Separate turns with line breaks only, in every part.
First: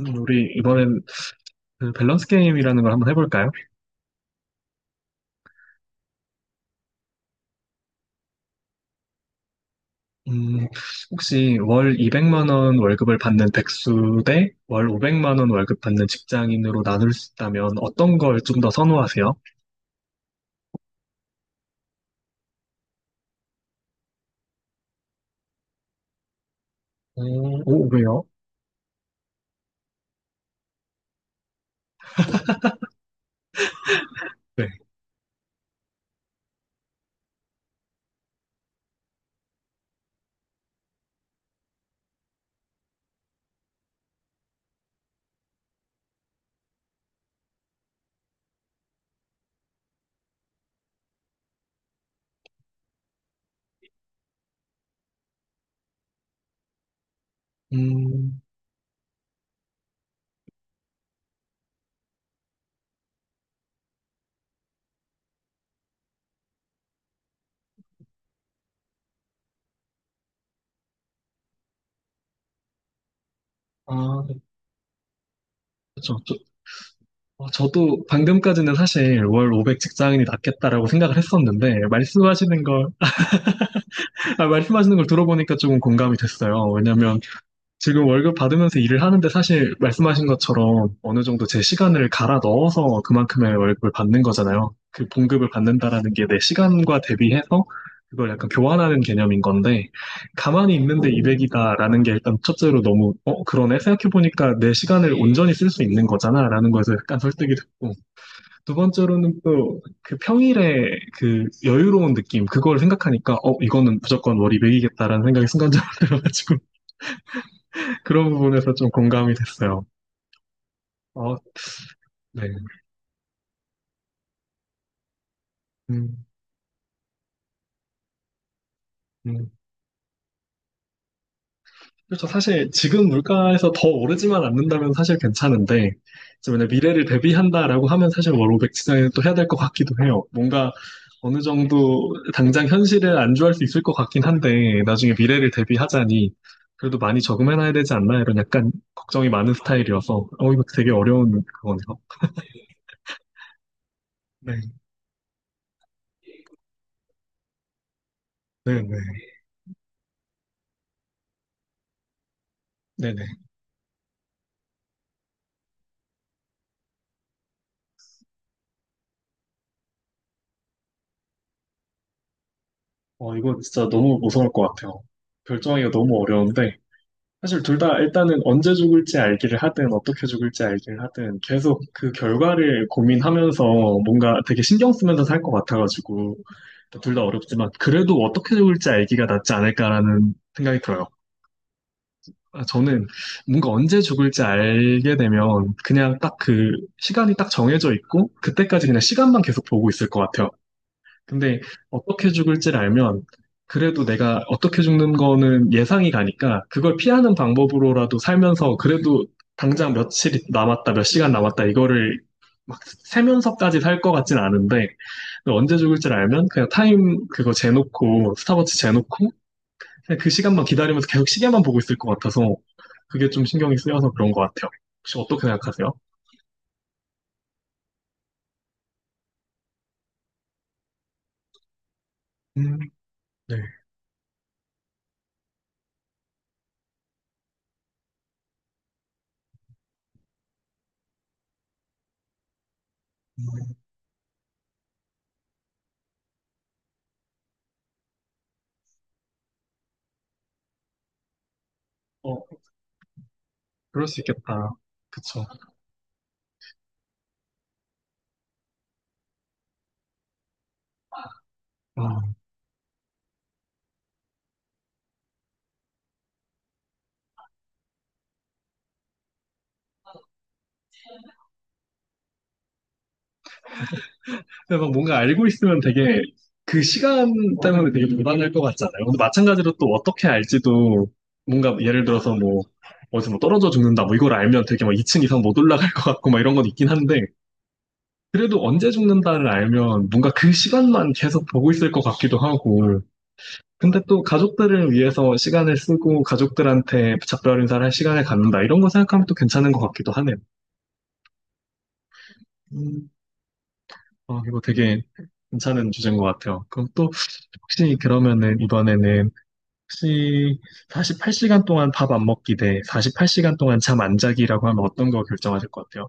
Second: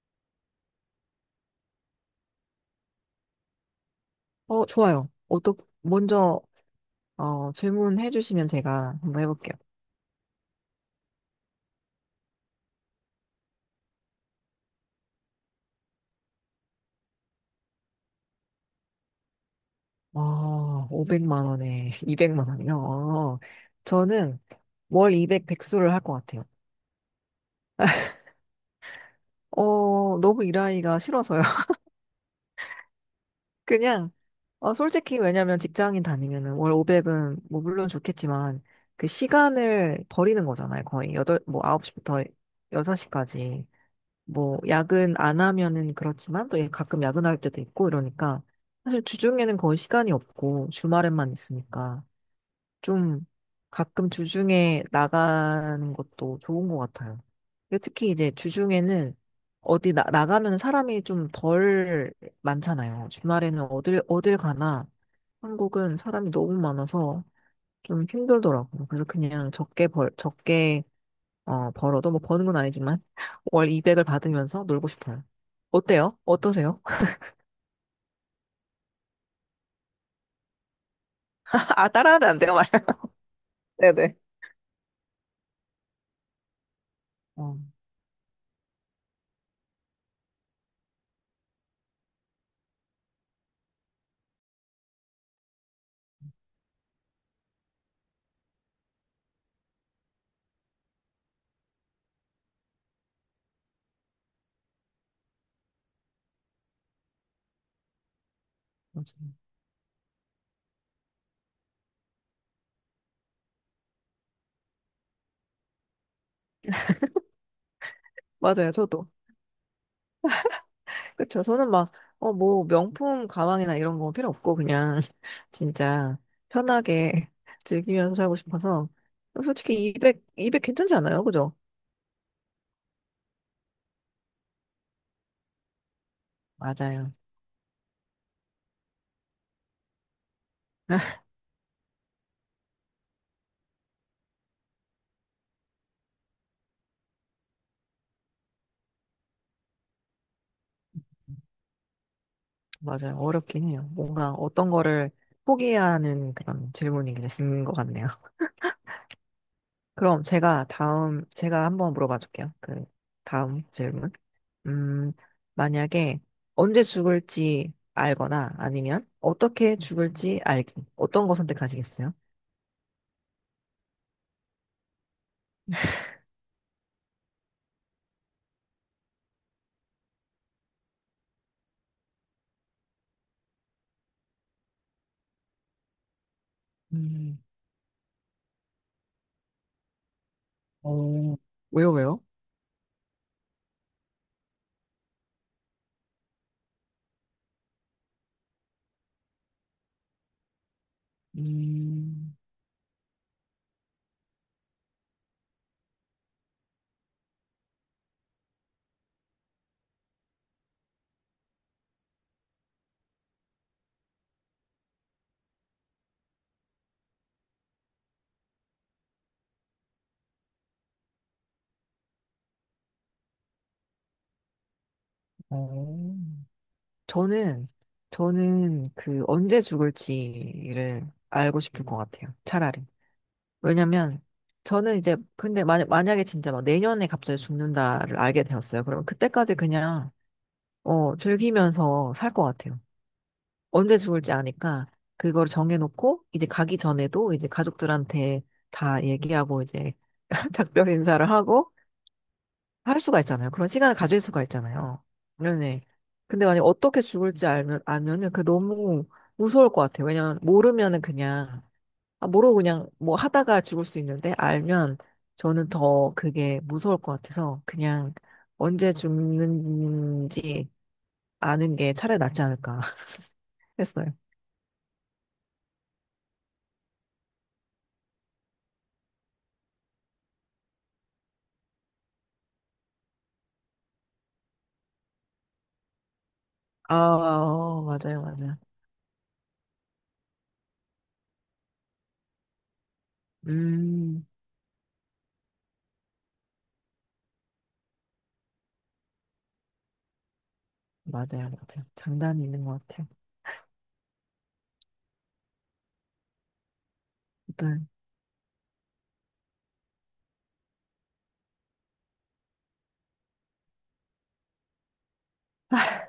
우리 이번엔 그 밸런스 게임이라는 걸 한번 해볼까요?
어, 좋아요. 먼저, 질문해 주시면 제가 한번 해볼게요.
음, 혹시 월 200만 원 월급을 받는 백수 대 월 500만 원 월급 받는 직장인으로 나눌 수 있다면 어떤 걸 좀 더 선호하세요?
아, 500만 원에 200만 원이요. 저는 월 200 백수를 할 것 같아요.
오, 오, 왜요?
너무 일하기가 싫어서요. 그냥,
네.
솔직히 왜냐면 직장인 다니면은 월 500은 뭐 물론 좋겠지만 그 시간을 버리는 거잖아요. 거의 여덟 뭐 9시부터 6시까지. 뭐 야근 안 하면은 그렇지만 또 예, 가끔 야근할 때도 있고 이러니까 사실 주중에는 거의 시간이 없고 주말에만 있으니까 좀 가끔 주중에 나가는 것도 좋은 것 같아요. 근데 특히 이제
음,
주중에는 어디 나가면 사람이 좀 덜 많잖아요. 주말에는 어딜 가나 한국은 사람이 너무 많아서 좀 힘들더라고요. 그래서 그냥 적게 벌, 적게 벌어도 뭐 버는 건 아니지만 월 200을
아,
받으면서 놀고 싶어요. 어때요?
그렇죠.
어떠세요?
저도 방금까지는 사실 월 500 직장인이 낫겠다라고 생각을 했었는데
아, 따라하면 안 돼요, 말 네네.
아, 말씀하시는 걸 들어보니까 조금 공감이 됐어요. 왜냐면
어,
지금 월급 받으면서 일을 하는데 사실 말씀하신 것처럼 어느 정도 제 시간을 갈아 넣어서 그만큼의 월급을 받는 거잖아요. 그 봉급을 받는다라는 게 내 시간과 대비해서 그걸 약간 교환하는 개념인 건데, 가만히 있는데 200이다라는 게 일단 첫째로 너무, 그러네, 생각해보니까 내 시간을 온전히 쓸 수 있는 거잖아라는 거에서 약간 설득이 됐고, 두 번째로는
맞아요.
또 그 평일에 그 여유로운 느낌 그걸 생각하니까, 이거는 무조건 월 200이겠다라는 생각이 순간적으로 들어가지고 그런
맞아요,
부분에서 좀
저도.
공감이 됐어요. 어,
그쵸. 저는 막,
네.
뭐, 명품 가방이나 이런 거 필요 없고, 그냥, 진짜,
음,
편하게 즐기면서 살고 싶어서.
음.
솔직히 200, 200 괜찮지 않아요? 그죠?
그렇죠. 사실 지금 물가에서 더 오르지만 않는다면 사실 괜찮은데, 이제 만약 미래를
맞아요.
대비한다라고 하면 사실 월0백 지정을 또 해야 될 것 같기도 해요. 뭔가 어느 정도 당장 현실을 안주할 수 있을 것 같긴 한데, 나중에 미래를 대비하자니, 그래도 많이 저금해놔야 되지 않나, 이런 약간 걱정이 많은 스타일이어서, 어, 이거 되게 어려운 그거네요.
맞아요. 어렵긴 해요. 뭔가
네,
어떤 거를 포기해야 하는 그런 질문이 되신 것 같네요.
네네.
그럼 제가 다음, 제가 한번 물어봐 줄게요. 그,
네네.
다음 질문. 음, 만약에 언제 죽을지 알거나 아니면 어떻게 죽을지 알기. 어떤 거 선택하시겠어요?
어, 이거 진짜 너무 무서울 것 같아요. 결정하기가 너무 어려운데, 사실 둘 다 일단은 언제 죽을지 알기를 하든 어떻게 죽을지 알기를 하든 계속 그 결과를 고민하면서 뭔가 되게 신경 쓰면서 살 것 같아가지고, 둘 다
음,
어렵지만 그래도 어떻게 죽을지 알기가 낫지 않을까라는 생각이 들어요.
어, 왜요, 왜요?
아, 저는 뭔가 언제 죽을지 알게 되면 그냥 딱 그 시간이 딱 정해져 있고 그때까지 그냥 시간만 계속 보고 있을 것 같아요. 근데 어떻게
음,
죽을지를 알면 그래도 내가 어떻게 죽는 거는 예상이 가니까 그걸 피하는 방법으로라도 살면서, 그래도 당장 며칠 남았다, 몇 시간 남았다 이거를 막 세면서까지 살 것 같진 않은데, 그 언제 죽을지를 알면 그냥 타임 그거 재놓고 스탑워치 재놓고 그냥 그 시간만 기다리면서 계속 시계만 보고 있을 것 같아서 그게 좀 신경이 쓰여서 그런 것 같아요. 혹시 어떻게 생각하세요?
어, 저는, 저는 그 언제 죽을지를 알고 싶을 것 같아요.
음,
차라리.
네.
왜냐면, 저는 이제, 근데 만약에 진짜 막 내년에 갑자기 죽는다를 알게 되었어요. 그러면 그때까지 그냥 즐기면서 살 것 같아요. 언제 죽을지 아니까 그걸 정해놓고 이제 가기 전에도 이제 가족들한테 다 얘기하고 이제 작별 인사를 하고
어,
할 수가 있잖아요. 그런 시간을
그럴 수
가질 수가
있겠다.
있잖아요.
그쵸.
네네. 근데 만약에 어떻게 죽을지 알면, 알면은 그 너무 무서울 것 같아요. 왜냐면 모르면은 그냥, 아, 모르고 그냥 뭐 하다가 죽을 수 있는데 알면 저는 더 그게 무서울 것 같아서 그냥 언제 죽는지 아는 게 차라리 낫지 않을까. 했어요.
근데 막 뭔가 알고 있으면 되게 그 시간 때문에 되게 불안할 것 같잖아요. 근데 마찬가지로 또 어떻게 알지도, 뭔가 예를 들어서 뭐 어디서 뭐 떨어져 죽는다 뭐 이걸 알면 되게 막 2층 이상 못 올라갈 것 같고 막 이런 건 있긴
아,
한데,
맞아요, 맞아요.
그래도 언제 죽는다를 알면 뭔가 그 시간만 계속 보고 있을 것 같기도 하고, 근데 또
음,
가족들을 위해서 시간을 쓰고 가족들한테 작별 인사를 할 시간을 갖는다 이런 거 생각하면 또 괜찮은 것 같기도 하네요.
맞아요, 맞아요. 장단이 있는 것 같아요.
어, 이거 되게 괜찮은 주제인 것 같아요. 그럼 또,
일단,
혹시 그러면은 이번에는 혹시 48시간 동안 밥 안 먹기 대 48시간 동안 잠 안 자기라고 하면 어떤 거 결정하실 것 같아요?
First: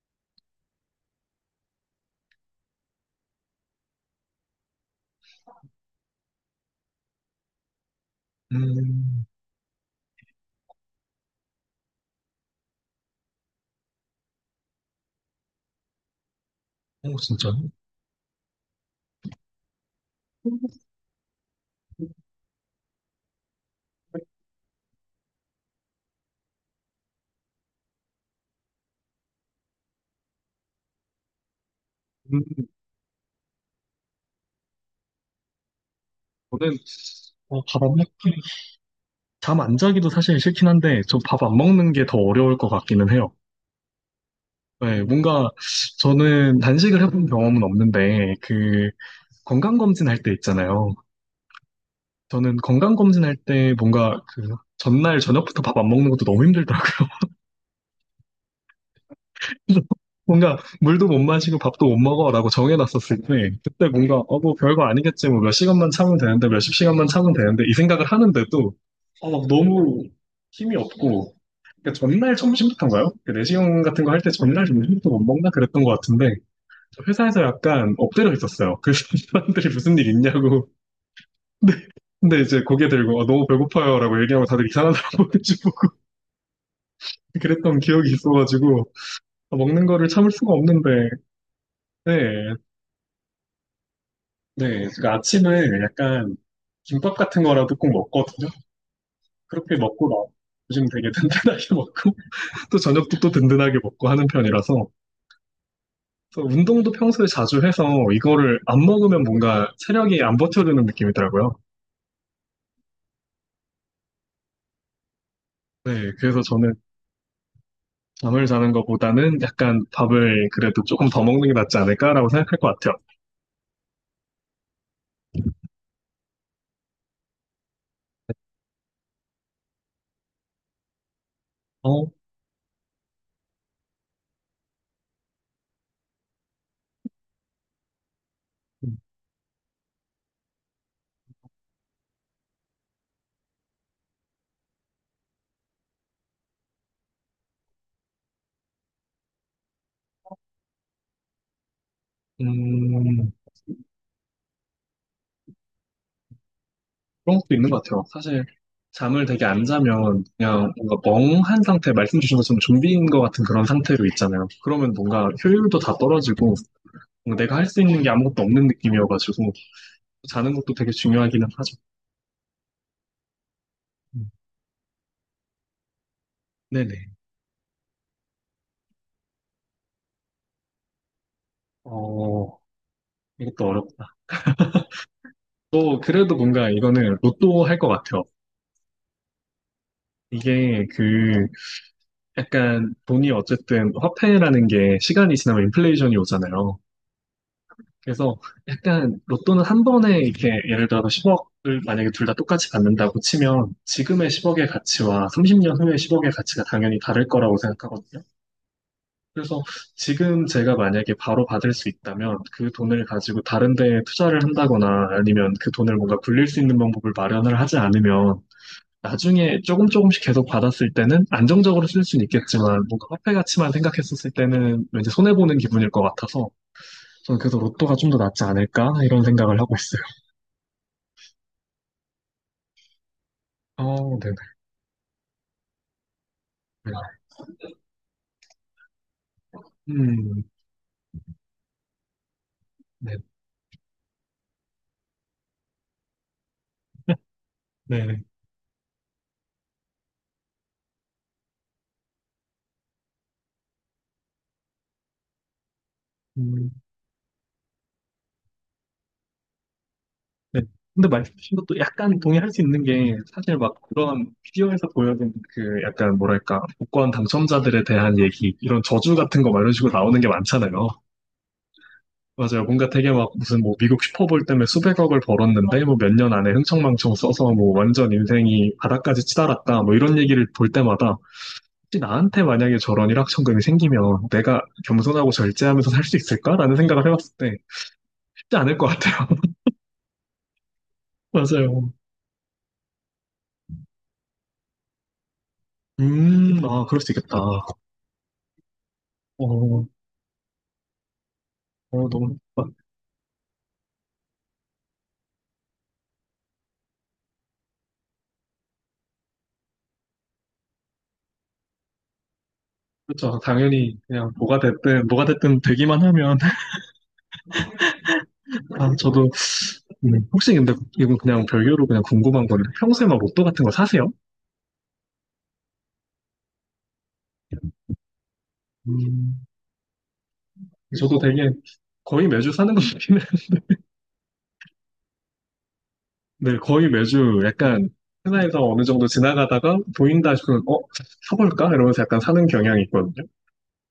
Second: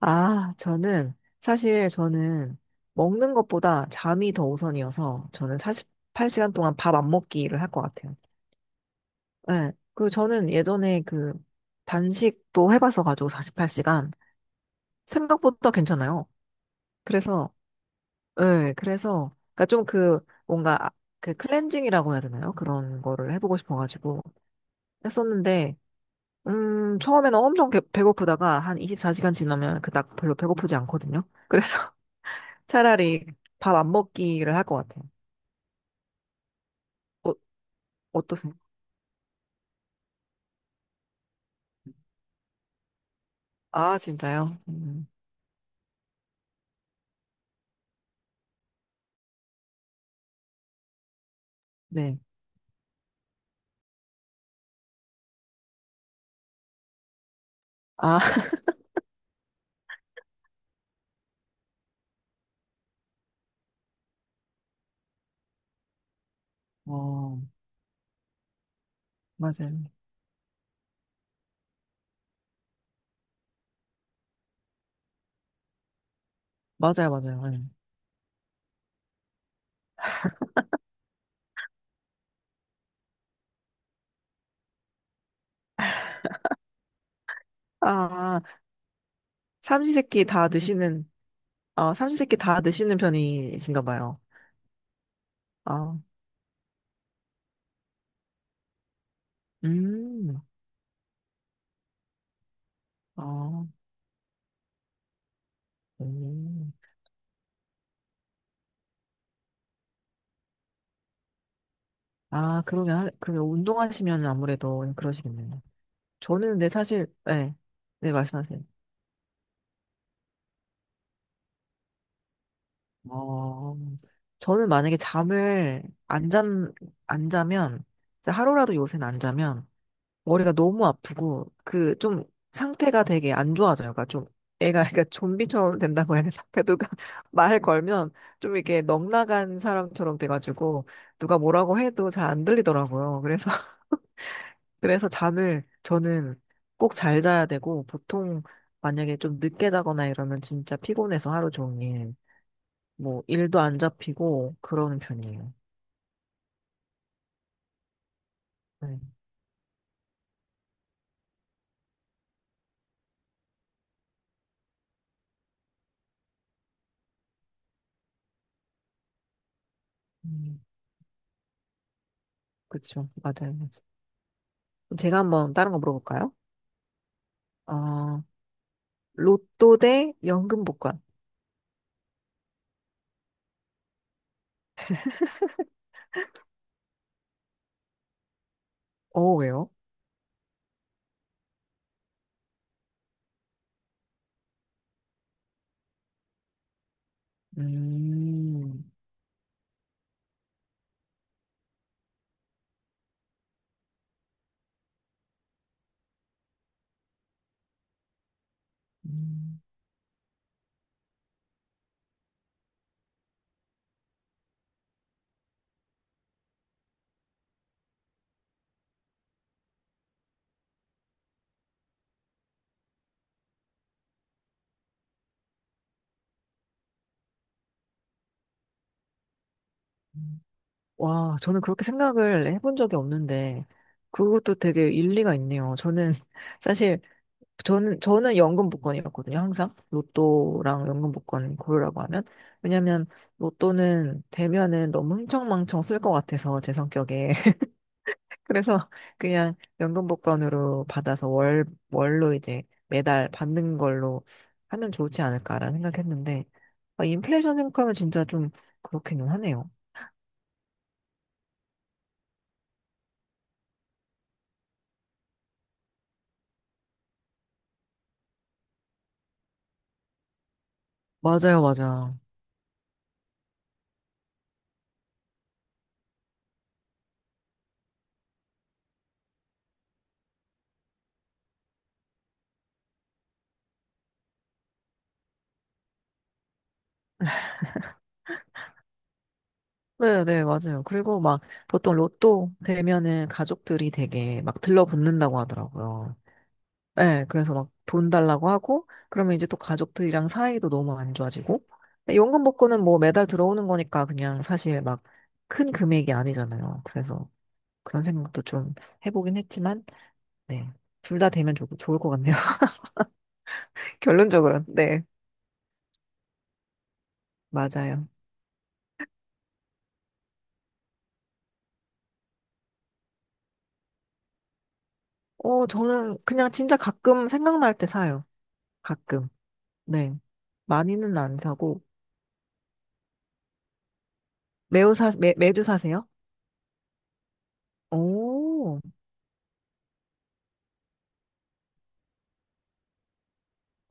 아, 사실 저는 먹는 것보다 잠이 더 우선이어서 저는 48시간 동안 밥 안 먹기를 할 것 같아요.
음,
네. 그리고 저는 예전에 그 단식도 해봐서 가지고 48시간 생각보다 괜찮아요.
어, 진짜.
그래서, 네, 그래서, 그니까 좀 그, 뭔가, 그 클렌징이라고 해야 되나요? 그런 거를 해보고 싶어가지고 했었는데, 처음에는 엄청 배고프다가 한 24시간 지나면 그닥 별로 배고프지 않거든요. 그래서
음,
차라리 밥 안 먹기를 할 것 같아요.
저는,
어,
어, 밥 안 먹,
어떠세요?
잠 안 자기도 사실 싫긴 한데, 저 밥 안 먹는 게 더 어려울 것 같기는 해요.
아, 진짜요?
네, 뭔가 저는 단식을 해본 경험은 없는데, 그 건강검진 할 때 있잖아요.
네.
저는 건강검진 할 때 뭔가 그 전날 저녁부터 밥 안 먹는 것도 너무 힘들더라고요.
아,
그래서 뭔가 물도 못 마시고 밥도 못 먹어라고 정해놨었을 때, 그때 뭔가 뭐 별거 아니겠지, 뭐 몇 시간만 참으면 되는데, 몇십 시간만 참으면
어,
되는데 이 생각을 하는데도 어, 막
맞아요.
너무 힘이 없고. 그러니까 전날 점심부터인가요? 그 내시경 같은 거 할 때 전날 점심부터 못 먹나 그랬던 것 같은데, 저
맞아요, 맞아요.
회사에서
네.
약간 엎드려 있었어요. 그래서 사람들이 무슨 일 있냐고 근데 근데 이제 고개 들고 어, 너무 배고파요라고 얘기하면 다들 이상하더라고요. 그랬던 기억이
아,
있어가지고 아, 먹는 거를
삼시세끼
참을
다
수가 없는데.
드시는, 아,
네,
삼시세끼 다 드시는 편이신가 봐요.
네, 제가 아침에
아,
약간 김밥 같은 거라도 꼭 먹거든요. 그렇게 먹고 나
음,
요즘 되게 든든하게 먹고 또 저녁도 또
아,
든든하게 먹고 하는 편이라서, 그래서
음.
운동도 평소에 자주 해서 이거를 안 먹으면 뭔가 체력이 안 버텨주는 느낌이더라고요.
아, 그러면, 그러면 운동하시면 아무래도 그러시겠네요.
네, 그래서
저는 근데
저는
사실, 네, 네,
잠을
말씀하세요.
자는 것보다는 약간 밥을 그래도 조금 더 먹는 게 낫지 않을까라고 생각할 것 같아요.
어, 저는 만약에 잠을 안 잔, 안 자면, 진짜 하루라도 요새는 안 자면, 머리가 너무 아프고, 그,
어,
좀, 상태가 되게 안 좋아져요. 그러니까 좀, 애가, 그러니까 좀비처럼 된다고 해야 되나? 그러니까 누가 말 걸면, 좀 이렇게 넉나간 사람처럼 돼가지고, 누가 뭐라고 해도 잘 안 들리더라고요. 그래서, 그래서 잠을, 저는 꼭 잘 자야 되고, 보통, 만약에 좀 늦게 자거나 이러면 진짜 피곤해서 하루 종일. 뭐
음,
일도 안 잡히고 그러는 편이에요.
그런 것도 있는 것 같아요. 사실
네.
잠을 되게 안 자면 그냥 뭔가 멍한 상태, 말씀 주신 것처럼 좀비인 것 같은 그런 상태로 있잖아요. 그러면 뭔가 효율도 다 떨어지고 뭔가 내가 할 수 있는 게 아무것도 없는 느낌이어가지고, 자는
음,
것도 되게 중요하기는 하죠.
그쵸. 맞아요. 맞아요.
음,
제가 한번 다른 거 물어볼까요?
네네.
어, 로또 대 연금 복권.
어, 이것도 어렵다. 또 그래도 뭔가 이거는 로또 할 것 같아요.
왜요?
이게 그 약간 돈이 어쨌든 화폐라는 게 시간이 지나면 인플레이션이 오잖아요. 그래서
음,
약간 로또는 한 번에 이렇게 예를 들어서 10억을 만약에 둘 다 똑같이 받는다고 치면 지금의 10억의 가치와 30년 후의 10억의 가치가 당연히 다를 거라고 생각하거든요. 그래서
음.
지금 제가 만약에 바로 받을 수 있다면 그 돈을 가지고 다른 데에 투자를 한다거나 아니면 그 돈을 뭔가 굴릴 수 있는 방법을 마련을 하지 않으면, 나중에 조금 조금씩 계속 받았을 때는 안정적으로 쓸 수는 있겠지만 뭔가 화폐 가치만 생각했었을 때는 왠지 손해보는 기분일 것 같아서, 저는 그래서 로또가 좀 더 낫지 않을까? 이런 생각을 하고 있어요.
와, 저는 그렇게 생각을 해본 적이 없는데,
어, 네네.
그것도 되게 일리가 있네요. 저는, 사실, 저는 연금 복권이었거든요, 항상.
음,
로또랑 연금 복권 고르라고 하면. 왜냐면,
네,
로또는 되면은 너무 흥청망청 쓸 것 같아서, 제 성격에.
네네.
그래서 그냥 연금 복권으로 받아서 월, 월로 이제 매달 받는 걸로 하면 좋지 않을까라는 생각했는데,
음,
아, 인플레이션 생각하면 진짜 좀 그렇기는 하네요.
네. 근데 말씀하신 것도 약간 동의할 수 있는 게, 사실 막 그런 비디오에서 보여진 그 약간 뭐랄까 복권 당첨자들에 대한 얘기, 이런 저주 같은 거 막 이런 식으로 나오는 게 많잖아요.
맞아요, 맞아요.
맞아요. 뭔가 되게 막 무슨 뭐 미국 슈퍼볼 때문에 수백억을 벌었는데 뭐 몇 년 안에 흥청망청 써서 뭐 완전 인생이 바닥까지 치달았다 뭐 이런 얘기를 볼 때마다, 혹시 나한테 만약에 저런 일확천금이 생기면 내가 겸손하고 절제하면서 살 수 있을까라는 생각을 해봤을 때, 쉽지 않을 것 같아요.
네, 네, 맞아요. 그리고 막
맞아요.
보통 로또 되면은 가족들이 되게 막 들러붙는다고 하더라고요.
아, 그럴 수
네,
있겠다.
그래서 막 돈 달라고 하고, 그러면 이제 또
어,
가족들이랑 사이도 너무 안 좋아지고,
어,
근데
너무,
연금 복권은
좋다.
뭐 매달 들어오는 거니까 그냥 사실 막 큰 금액이 아니잖아요. 그래서 그런 생각도 좀 해보긴 했지만, 네. 둘 다 되면 좋, 좋을 것 같네요.
그렇죠. 당연히 그냥 뭐가
결론적으로는. 네.
됐든, 뭐가 됐든 되기만 하면.
맞아요.
아, 저도. 혹시 근데 이건 그냥 별개로 그냥 궁금한 건는, 평소에 막 로또 같은 거 사세요?
저는 그냥 진짜 가끔 생각날 때 사요. 가끔.
음,
네. 많이는
저도
안
되게
사고,
거의 매주 사는 것 같긴.
매주 사세요?
네, 거의 매주 약간 하나에서
오,
어느 정도 지나가다가 보인다 싶으면, 어? 사볼까? 이러면서 약간 사는 경향이 있거든요.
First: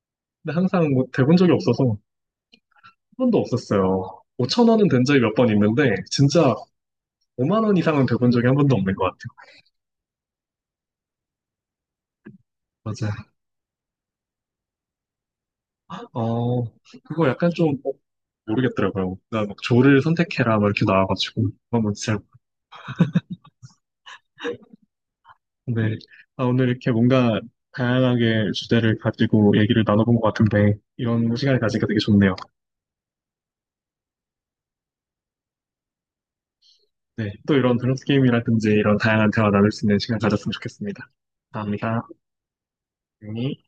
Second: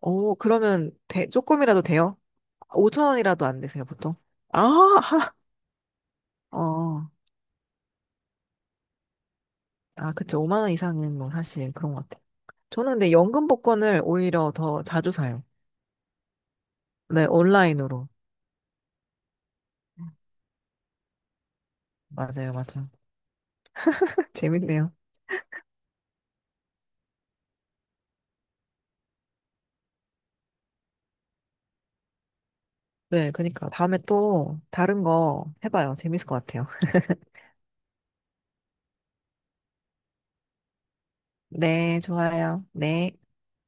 오,
근데 항상
그러면
뭐
대,
대본 적이
조금이라도
없어서 한
돼요? 5천
번도
원이라도 안 되세요, 보통?
없었어요. 5천
아,
원은 된 적이 몇 번 있는데, 진짜
하,
5만 원 이상은 돼본 적이 한 번도 없는 것 같아요.
아, 그쵸. 5만 원 이상은 뭐 사실 그런 것 같아요. 저는 근데
맞아요.
연금 복권을 오히려 더 자주 사요.
어,
네,
그거 약간 좀
온라인으로.
모르겠더라고요. 나막 조를 선택해라 막 이렇게 나와가지고 한번 진짜.
맞아요, 맞아요. 재밌네요.
네. 아, 오늘 이렇게 뭔가 다양하게 주제를 가지고 얘기를 나눠본 것 같은데, 이런 시간을 가지니까 되게 좋네요.
네, 그니까 다음에 또 다른 거 해봐요. 재밌을 것 같아요.
네, 또 이런 밸런스 게임이라든지 이런 다양한 대화 나눌 수 있는 시간 가졌으면 좋겠습니다.
네,
감사합니다.
좋아요. 네.
네.